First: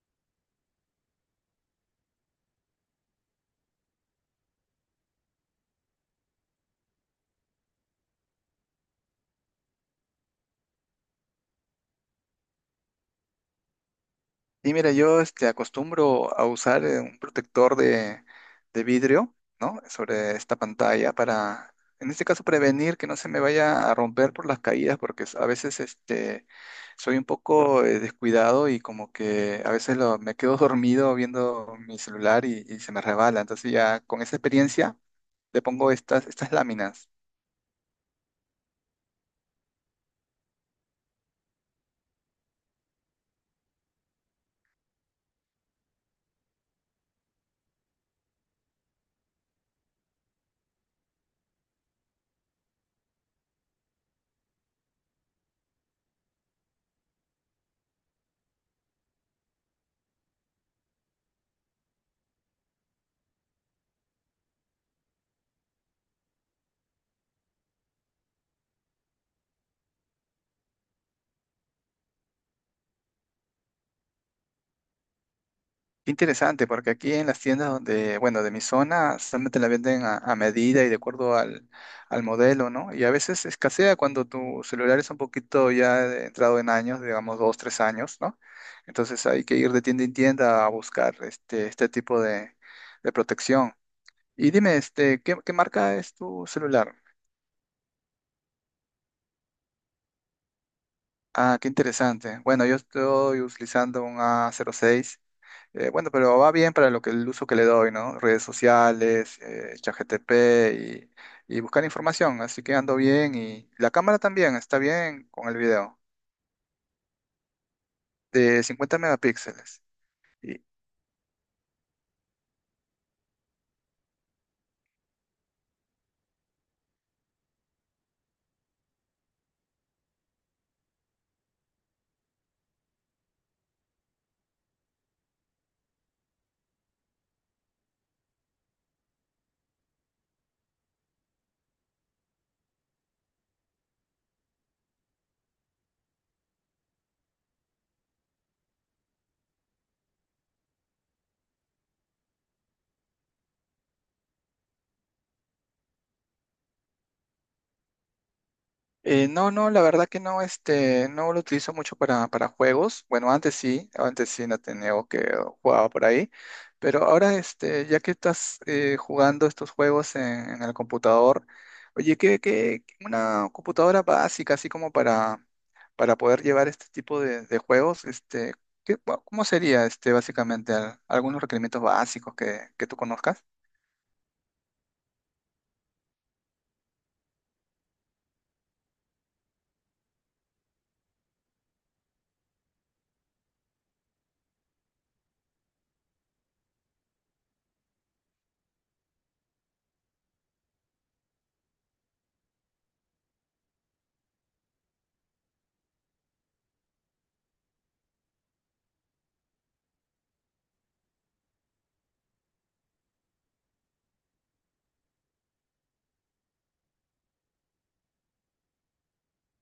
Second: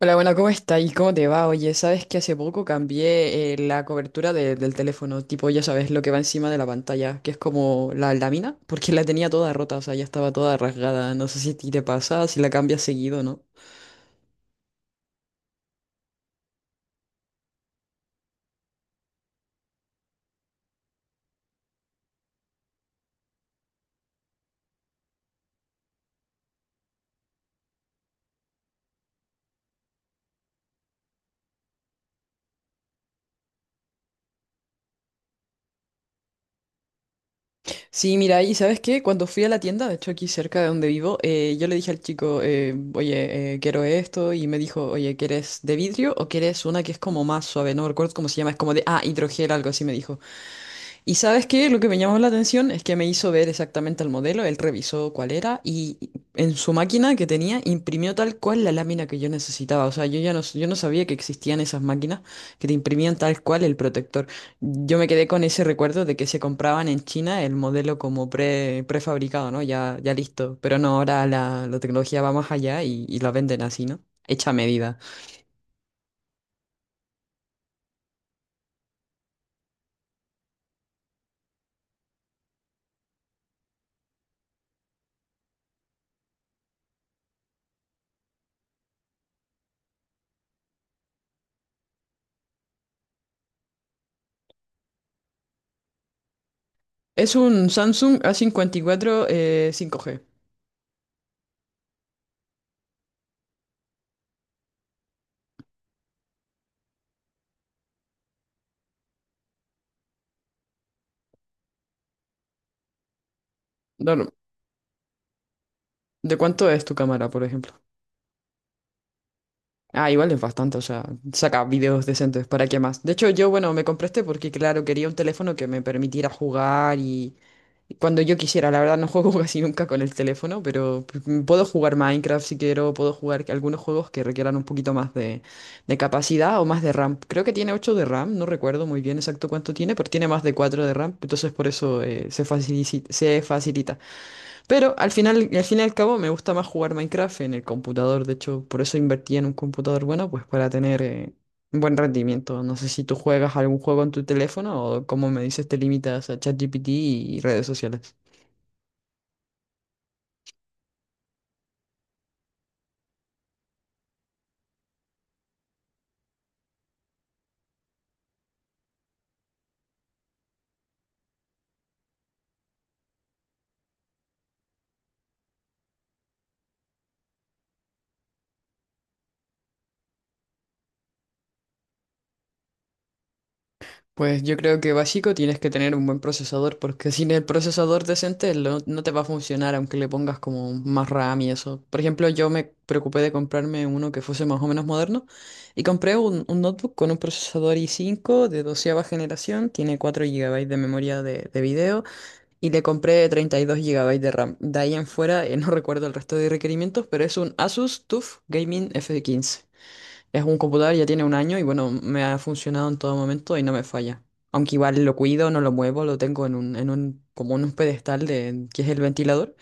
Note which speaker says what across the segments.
Speaker 1: Hola, bueno, ¿cómo está? ¿Y cómo te va? Oye, sabes que hace poco cambié la cobertura del teléfono, tipo, ya sabes, lo que va encima de la pantalla, que es como la lámina, porque la tenía toda rota, o sea, ya estaba toda rasgada. No sé si a ti te pasa, si la cambias seguido, ¿no?
Speaker 2: Sí, mira, acostumbro a usar un protector de vidrio, ¿no? Sobre esta pantalla para, en este caso, prevenir que no se me vaya a romper por las caídas, porque a veces soy un poco descuidado y como que a veces me quedo dormido viendo mi celular y se me resbala. Entonces ya con esa experiencia le pongo estas láminas.
Speaker 1: Sí, mira, y ¿sabes qué? Cuando fui a la tienda, de hecho aquí cerca de donde vivo, yo le dije al chico, oye, quiero esto, y me dijo, oye, ¿quieres de vidrio o quieres una que es como más suave? No recuerdo cómo se llama, es como de, ah, hidrogel, algo así me dijo. Y ¿sabes qué? Lo que me llamó la atención es que me hizo ver exactamente el modelo, él revisó cuál era y en su máquina que tenía imprimió tal cual la lámina que yo necesitaba. O sea, yo no sabía que existían esas máquinas que te imprimían tal cual el protector. Yo me quedé con ese recuerdo de que se compraban en China el modelo como prefabricado, ¿no? Ya, ya listo. Pero no, ahora la tecnología va más allá y la venden así, ¿no? Hecha a medida.
Speaker 2: Qué interesante, porque aquí en las tiendas donde, bueno, de mi zona, solamente la venden a medida y de acuerdo al modelo, ¿no? Y a veces escasea cuando tu celular es un poquito ya entrado en años, digamos dos, tres años, ¿no? Entonces hay que ir de tienda en tienda a buscar este tipo de protección. Y dime, este, ¿qué, qué marca es tu celular?
Speaker 1: Es un Samsung A54 cincuenta y cuatro 5G.
Speaker 2: Ah, qué interesante. Bueno, yo estoy utilizando un A06. Bueno, pero va bien para lo que el uso que le doy, ¿no? Redes sociales, ChatGPT y buscar información. Así que ando bien y la cámara
Speaker 1: Dor-
Speaker 2: también está bien con el video
Speaker 1: ¿De cuánto es tu cámara, por ejemplo?
Speaker 2: de 50 megapíxeles.
Speaker 1: Ah, igual es bastante, o sea, saca videos decentes, ¿para qué más? De hecho, yo, bueno, me compré este porque, claro, quería un teléfono que me permitiera jugar y cuando yo quisiera, la verdad no juego casi nunca con el teléfono, pero puedo jugar Minecraft si quiero, puedo jugar algunos juegos que requieran un poquito más de capacidad o más de RAM. Creo que tiene 8 de RAM, no recuerdo muy bien exacto cuánto tiene, pero tiene más de 4 de RAM, entonces por eso se facilita, se facilita. Pero al final, al fin y al cabo me gusta más jugar Minecraft en el computador, de hecho por eso invertí en un computador bueno, pues para tener un buen rendimiento. No sé si tú juegas algún juego en tu teléfono o como me dices te limitas a ChatGPT y redes sociales.
Speaker 2: No, no, la verdad que no, este, no lo utilizo mucho para juegos. Bueno, antes sí no tenía o que jugaba por ahí. Pero ahora, este, ya que estás jugando estos juegos en el computador, oye, que una computadora básica, así como para poder llevar este tipo de juegos, este, bueno, ¿cómo sería este básicamente? Algunos requerimientos básicos que tú conozcas?
Speaker 1: Pues yo creo que básico tienes que tener un buen procesador, porque sin el procesador decente no te va a funcionar, aunque le pongas como más RAM y eso. Por ejemplo, yo me preocupé de comprarme uno que fuese más o menos moderno y compré un notebook con un procesador i5 de doceava generación, tiene 4 GB de memoria de video y le compré 32 GB de RAM. De ahí en fuera, no recuerdo el resto de requerimientos, pero es un Asus TUF Gaming F15. Es un computador, ya tiene un año y bueno, me ha funcionado en todo momento y no me falla. Aunque igual lo cuido, no lo muevo, lo tengo como en un pedestal de, que es el ventilador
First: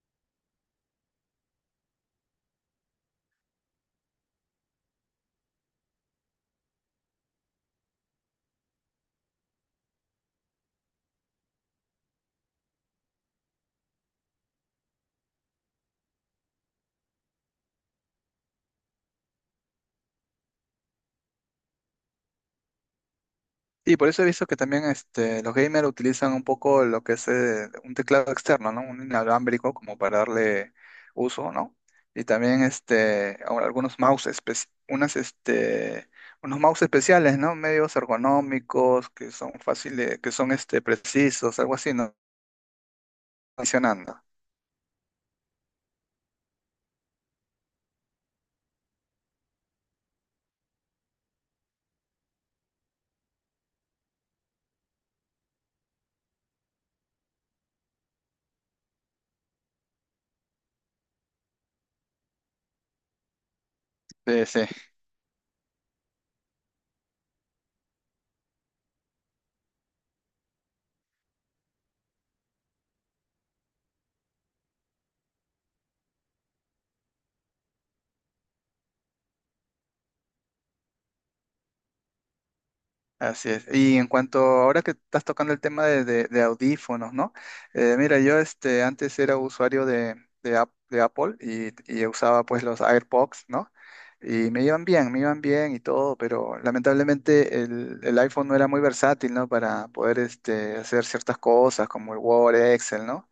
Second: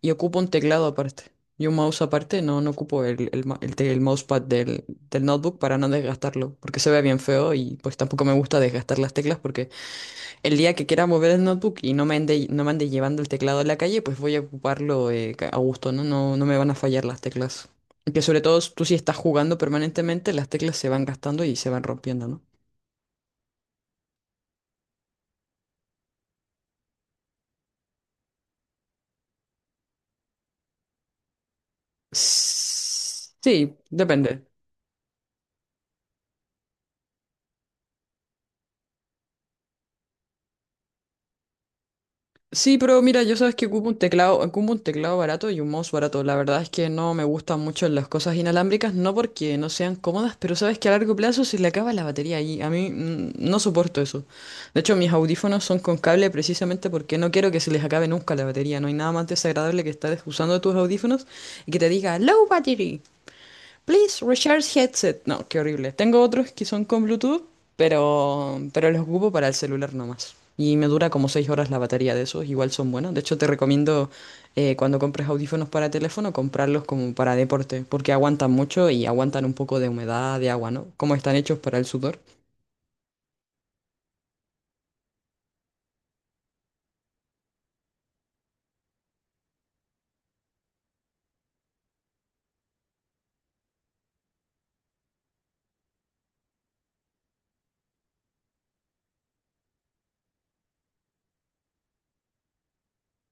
Speaker 1: y ocupo un teclado aparte y un mouse aparte, no, no ocupo el, ma- el te- el mousepad del notebook para no desgastarlo, porque se ve bien feo y pues tampoco me gusta desgastar las teclas el día que quiera mover el notebook y no me ande llevando el teclado a la calle, pues voy a ocuparlo a gusto, ¿no? No, no me van a fallar las teclas. Que sobre todo tú si estás jugando permanentemente, las teclas se van gastando y se van rompiendo, ¿no?
Speaker 2: Y por eso he visto que también este, los gamers utilizan un poco lo que es un teclado externo, ¿no? Un inalámbrico como para darle uso, ¿no? Y también este, ahora
Speaker 1: Sí,
Speaker 2: algunos mouse,
Speaker 1: depende.
Speaker 2: unas, este, unos mouse especiales, ¿no? Medios ergonómicos, que son fáciles, que son este, precisos, algo así, ¿no?
Speaker 1: Sí, pero mira, yo sabes que
Speaker 2: Funcionando.
Speaker 1: ocupo un teclado barato y un mouse barato. La verdad es que no me gustan mucho las cosas inalámbricas, no porque no sean cómodas, pero sabes que a largo plazo se le acaba la batería y a mí no soporto eso. De hecho, mis audífonos son con cable precisamente porque no quiero que se les acabe nunca la batería. No hay nada más desagradable que estar usando tus audífonos y que te diga low battery. Please
Speaker 2: Sí, sí.
Speaker 1: recharge headset. No, qué horrible. Tengo otros que son con Bluetooth, pero los ocupo para el celular nomás. Y me dura como 6 horas la batería de esos. Igual son buenos. De hecho, te recomiendo cuando compres audífonos para teléfono, comprarlos como para deporte, porque aguantan mucho y aguantan un poco de humedad, de agua, ¿no? Como están hechos para el sudor.
Speaker 2: Así es. Y en cuanto ahora que estás tocando el tema de audífonos, ¿no? Mira, yo este, antes era usuario de Apple y usaba pues los AirPods, ¿no? Y me iban bien y todo, pero lamentablemente el iPhone no era muy versátil, ¿no? Para poder este, hacer ciertas cosas como el Word, Excel, ¿no?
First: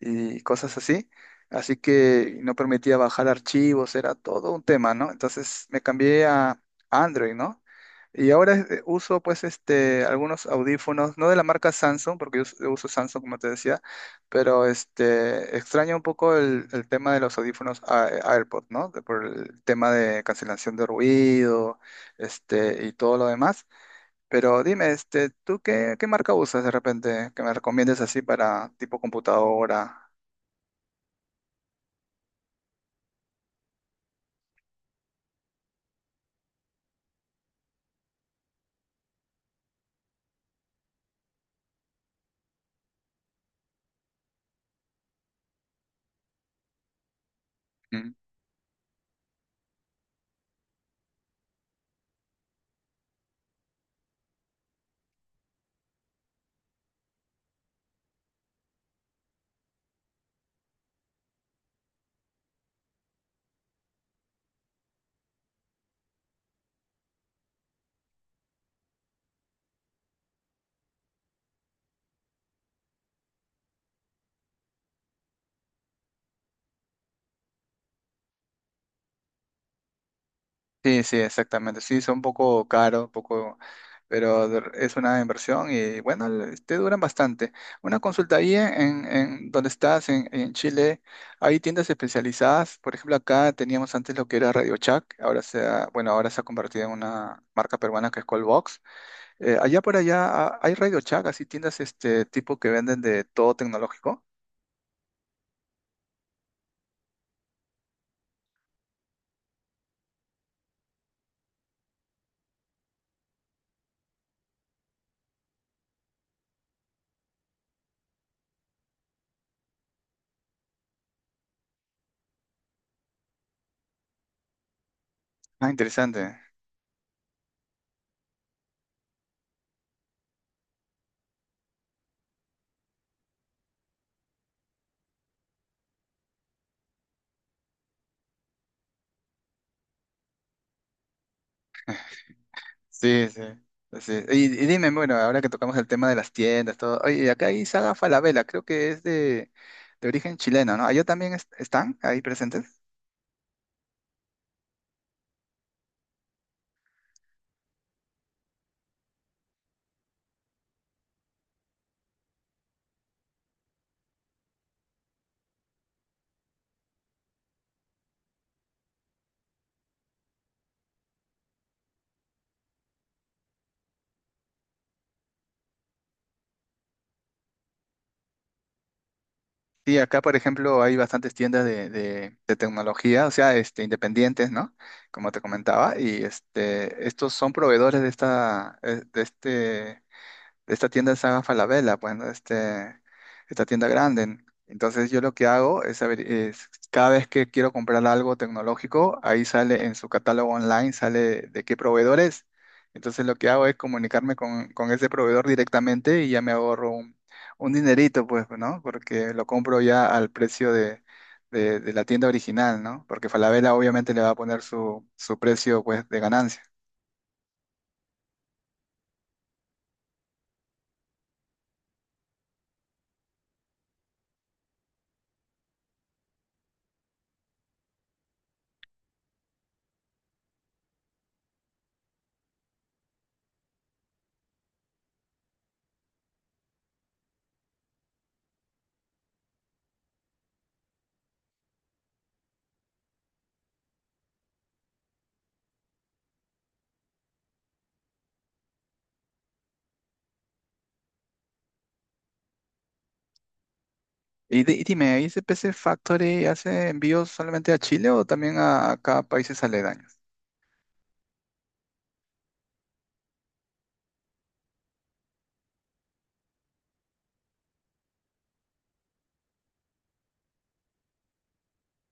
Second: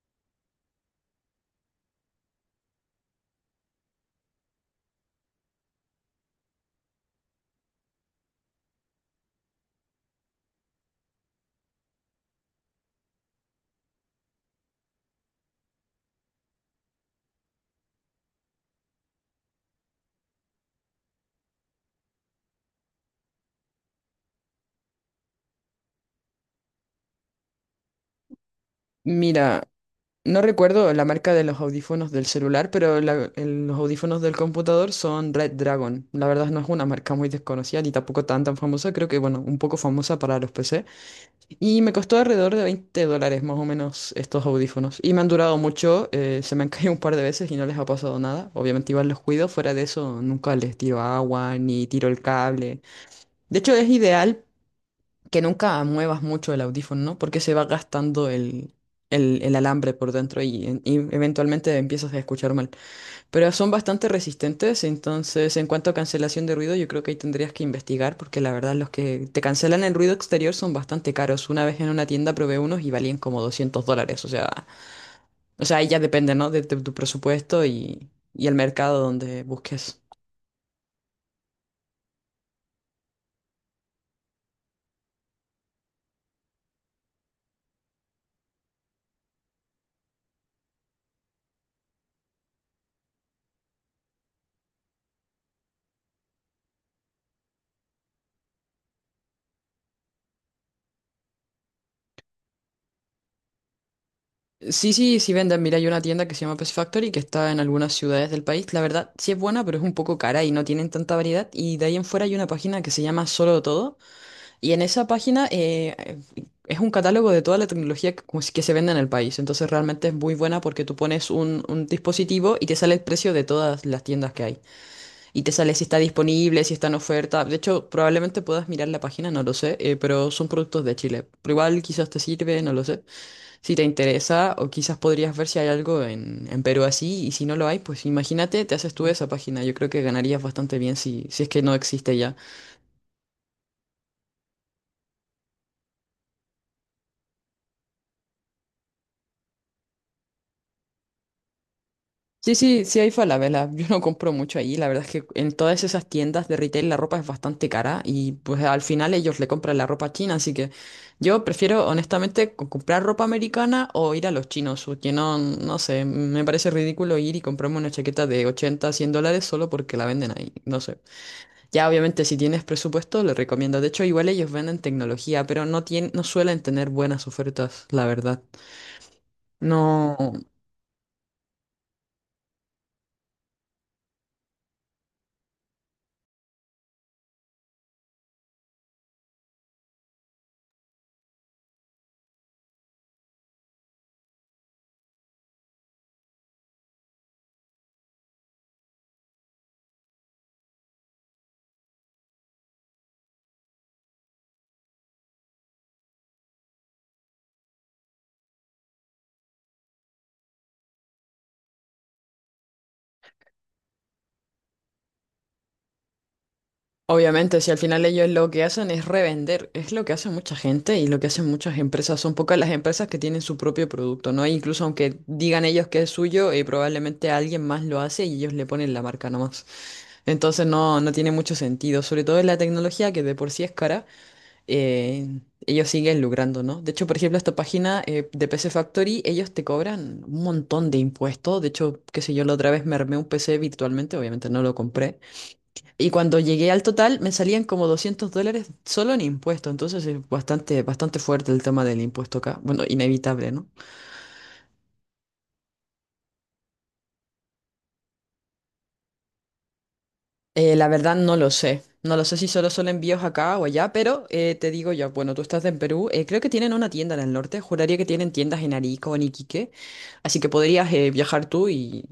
Speaker 2: Y cosas así. Así que no permitía bajar archivos, era todo un tema, ¿no? Entonces me cambié a Android, ¿no? Y ahora uso pues este algunos audífonos, no de la marca Samsung, porque yo uso Samsung como te decía, pero este extraño un poco el tema de los audífonos AirPods, ¿no? Por el tema de cancelación de ruido, este, y todo lo demás. Pero dime, este, ¿tú qué, qué marca usas de repente que me recomiendes así para tipo
Speaker 1: Mira,
Speaker 2: computadora?
Speaker 1: no recuerdo la marca de los audífonos del celular, pero los audífonos del computador son Red Dragon. La verdad no es una marca muy desconocida ni tampoco tan tan famosa, creo que bueno, un poco famosa para los PC. Y me costó alrededor de $20 más o menos estos audífonos. Y me han durado mucho, se me han caído un par de veces y no les ha
Speaker 2: Mm.
Speaker 1: pasado nada. Obviamente igual los cuido, fuera de eso nunca les tiro agua ni tiro el cable. De hecho es ideal que nunca muevas mucho el audífono, ¿no? Porque se va gastando el alambre por dentro y eventualmente empiezas a escuchar mal. Pero son bastante resistentes, entonces en cuanto a cancelación de ruido, yo creo que ahí tendrías que investigar, porque la verdad los que te cancelan el ruido exterior son bastante caros. Una vez en una tienda probé unos y valían como $200, o sea, ahí ya depende, ¿no? De, tu presupuesto y el mercado donde busques.
Speaker 2: Sí, sí, exactamente. Sí, son un poco caros, un poco, pero es una inversión y bueno, te duran bastante. Una consulta ahí en donde estás, en Chile, hay tiendas especializadas. Por ejemplo, acá teníamos antes lo que era Radio Shack, ahora se ha, bueno, ahora se ha convertido en una marca peruana que es Callbox. Allá por allá ah, hay Radio Shack, así tiendas este tipo que venden de todo tecnológico.
Speaker 1: Sí, sí, sí venden. Mira, hay una tienda que se llama Pet Factory que está en algunas ciudades del país. La verdad, sí es buena, pero es un poco cara y no tienen tanta variedad. Y de ahí en fuera hay una página que se llama Solo Todo. Y en esa página es un catálogo de toda la tecnología que, pues, que se vende en el país. Entonces realmente es muy buena porque tú pones un dispositivo y te sale el precio de todas las tiendas que hay. Y te
Speaker 2: Ah,
Speaker 1: sale si está
Speaker 2: interesante.
Speaker 1: disponible, si está en oferta. De hecho, probablemente puedas mirar la página, no lo sé, pero son productos de Chile. Pero igual quizás te sirve, no lo sé. Si te interesa, o quizás podrías ver si hay algo en Perú así, y si no lo hay, pues imagínate, te haces tú esa página. Yo creo que ganarías bastante bien si es que no existe ya.
Speaker 2: Sí, sí. Sí. Y dime, bueno, ahora que tocamos el tema de las tiendas, todo. Oye, acá hay Saga Falabella, creo que es de origen chileno, ¿no? ¿Allá también están ahí
Speaker 1: Sí,
Speaker 2: presentes?
Speaker 1: sí, sí hay Falabella. Yo no compro mucho ahí. La verdad es que en todas esas tiendas de retail la ropa es bastante cara y pues al final ellos le compran la ropa a china, así que yo prefiero honestamente comprar ropa americana o ir a los chinos, porque no, no sé, me parece ridículo ir y comprarme una chaqueta de 80 100 dólares solo porque la venden ahí. No sé. Ya, obviamente, si tienes presupuesto, le recomiendo. De hecho, igual ellos venden tecnología, pero no suelen tener buenas ofertas, la verdad.
Speaker 2: Sí,
Speaker 1: No,
Speaker 2: acá, por ejemplo, hay bastantes tiendas de tecnología, o sea, este, independientes, ¿no? Como te comentaba, y este, estos son proveedores de esta, de este esta tienda es Saga Falabella, bueno, este, esta tienda grande. Entonces yo lo que hago es, es cada vez que quiero comprar algo tecnológico, ahí sale en su catálogo online, sale de qué proveedor es. Entonces lo que hago es comunicarme con ese proveedor directamente y ya me ahorro un dinerito, pues, ¿no? Porque lo compro ya al precio de la tienda original, ¿no? Porque Falabella obviamente le va a poner su, su precio, pues, de ganancia.
Speaker 1: obviamente, si al final ellos lo que hacen es revender, es lo que hace mucha gente y lo que hacen muchas empresas. Son pocas las empresas que tienen su propio producto, ¿no? E incluso aunque digan ellos que es suyo, probablemente alguien más lo hace y ellos le ponen la marca nomás. Entonces no, no tiene mucho sentido, sobre todo en la tecnología que de por sí es cara. eh, ellos siguen lucrando, ¿no? De hecho, por ejemplo, esta página de PC Factory, ellos te cobran un montón de impuestos. De hecho, qué sé yo, la otra vez me armé un PC virtualmente, obviamente no lo compré. Y cuando llegué al total, me salían como $200 solo en impuestos. Entonces es bastante, bastante fuerte el tema del impuesto acá. Bueno, inevitable, ¿no?
Speaker 2: Y, y dime, ¿ahí C P C Factory hace envíos solamente a Chile o también a cada países aledaños?
Speaker 1: La verdad no lo sé. No lo sé si solo son envíos acá o allá, pero te digo yo, bueno, tú estás en Perú, creo que tienen una tienda en el norte, juraría que tienen tiendas en Arica o en Iquique, así que podrías viajar tú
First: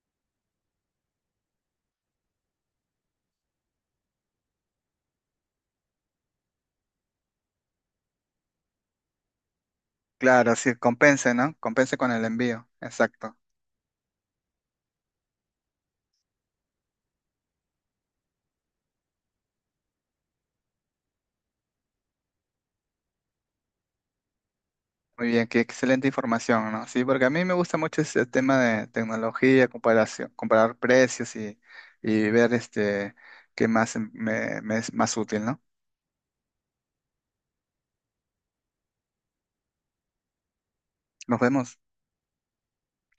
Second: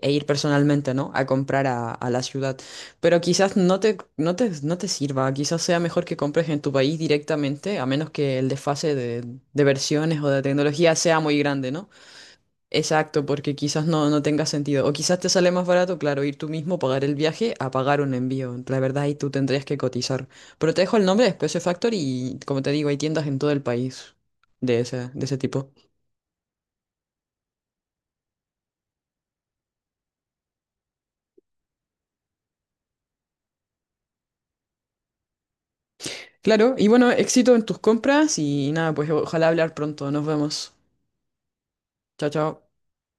Speaker 1: e ir personalmente, ¿no? A comprar a la ciudad. Pero quizás no te sirva, quizás sea mejor que compres en tu país directamente, a menos que el desfase de versiones o de
Speaker 2: Claro, sí,
Speaker 1: tecnología sea
Speaker 2: compense,
Speaker 1: muy
Speaker 2: ¿no?
Speaker 1: grande, ¿no?
Speaker 2: Compense con el envío.
Speaker 1: Exacto,
Speaker 2: Exacto.
Speaker 1: porque quizás no, no tenga sentido. O quizás te sale más barato, claro, ir tú mismo, pagar el viaje, a pagar un envío. La verdad, ahí tú tendrías que cotizar. Pero te dejo el nombre de Space Factory y, como te digo, hay tiendas en todo el país de
Speaker 2: Muy
Speaker 1: ese
Speaker 2: bien, qué
Speaker 1: tipo.
Speaker 2: excelente información, ¿no? Sí, porque a mí me gusta mucho ese tema de tecnología, comparación, comparar precios y ver este qué más me, me es más útil, ¿no?
Speaker 1: Claro, y bueno, éxito en tus compras y nada, pues ojalá hablar pronto. Nos vemos.
Speaker 2: Nos vemos.
Speaker 1: Chao, chao.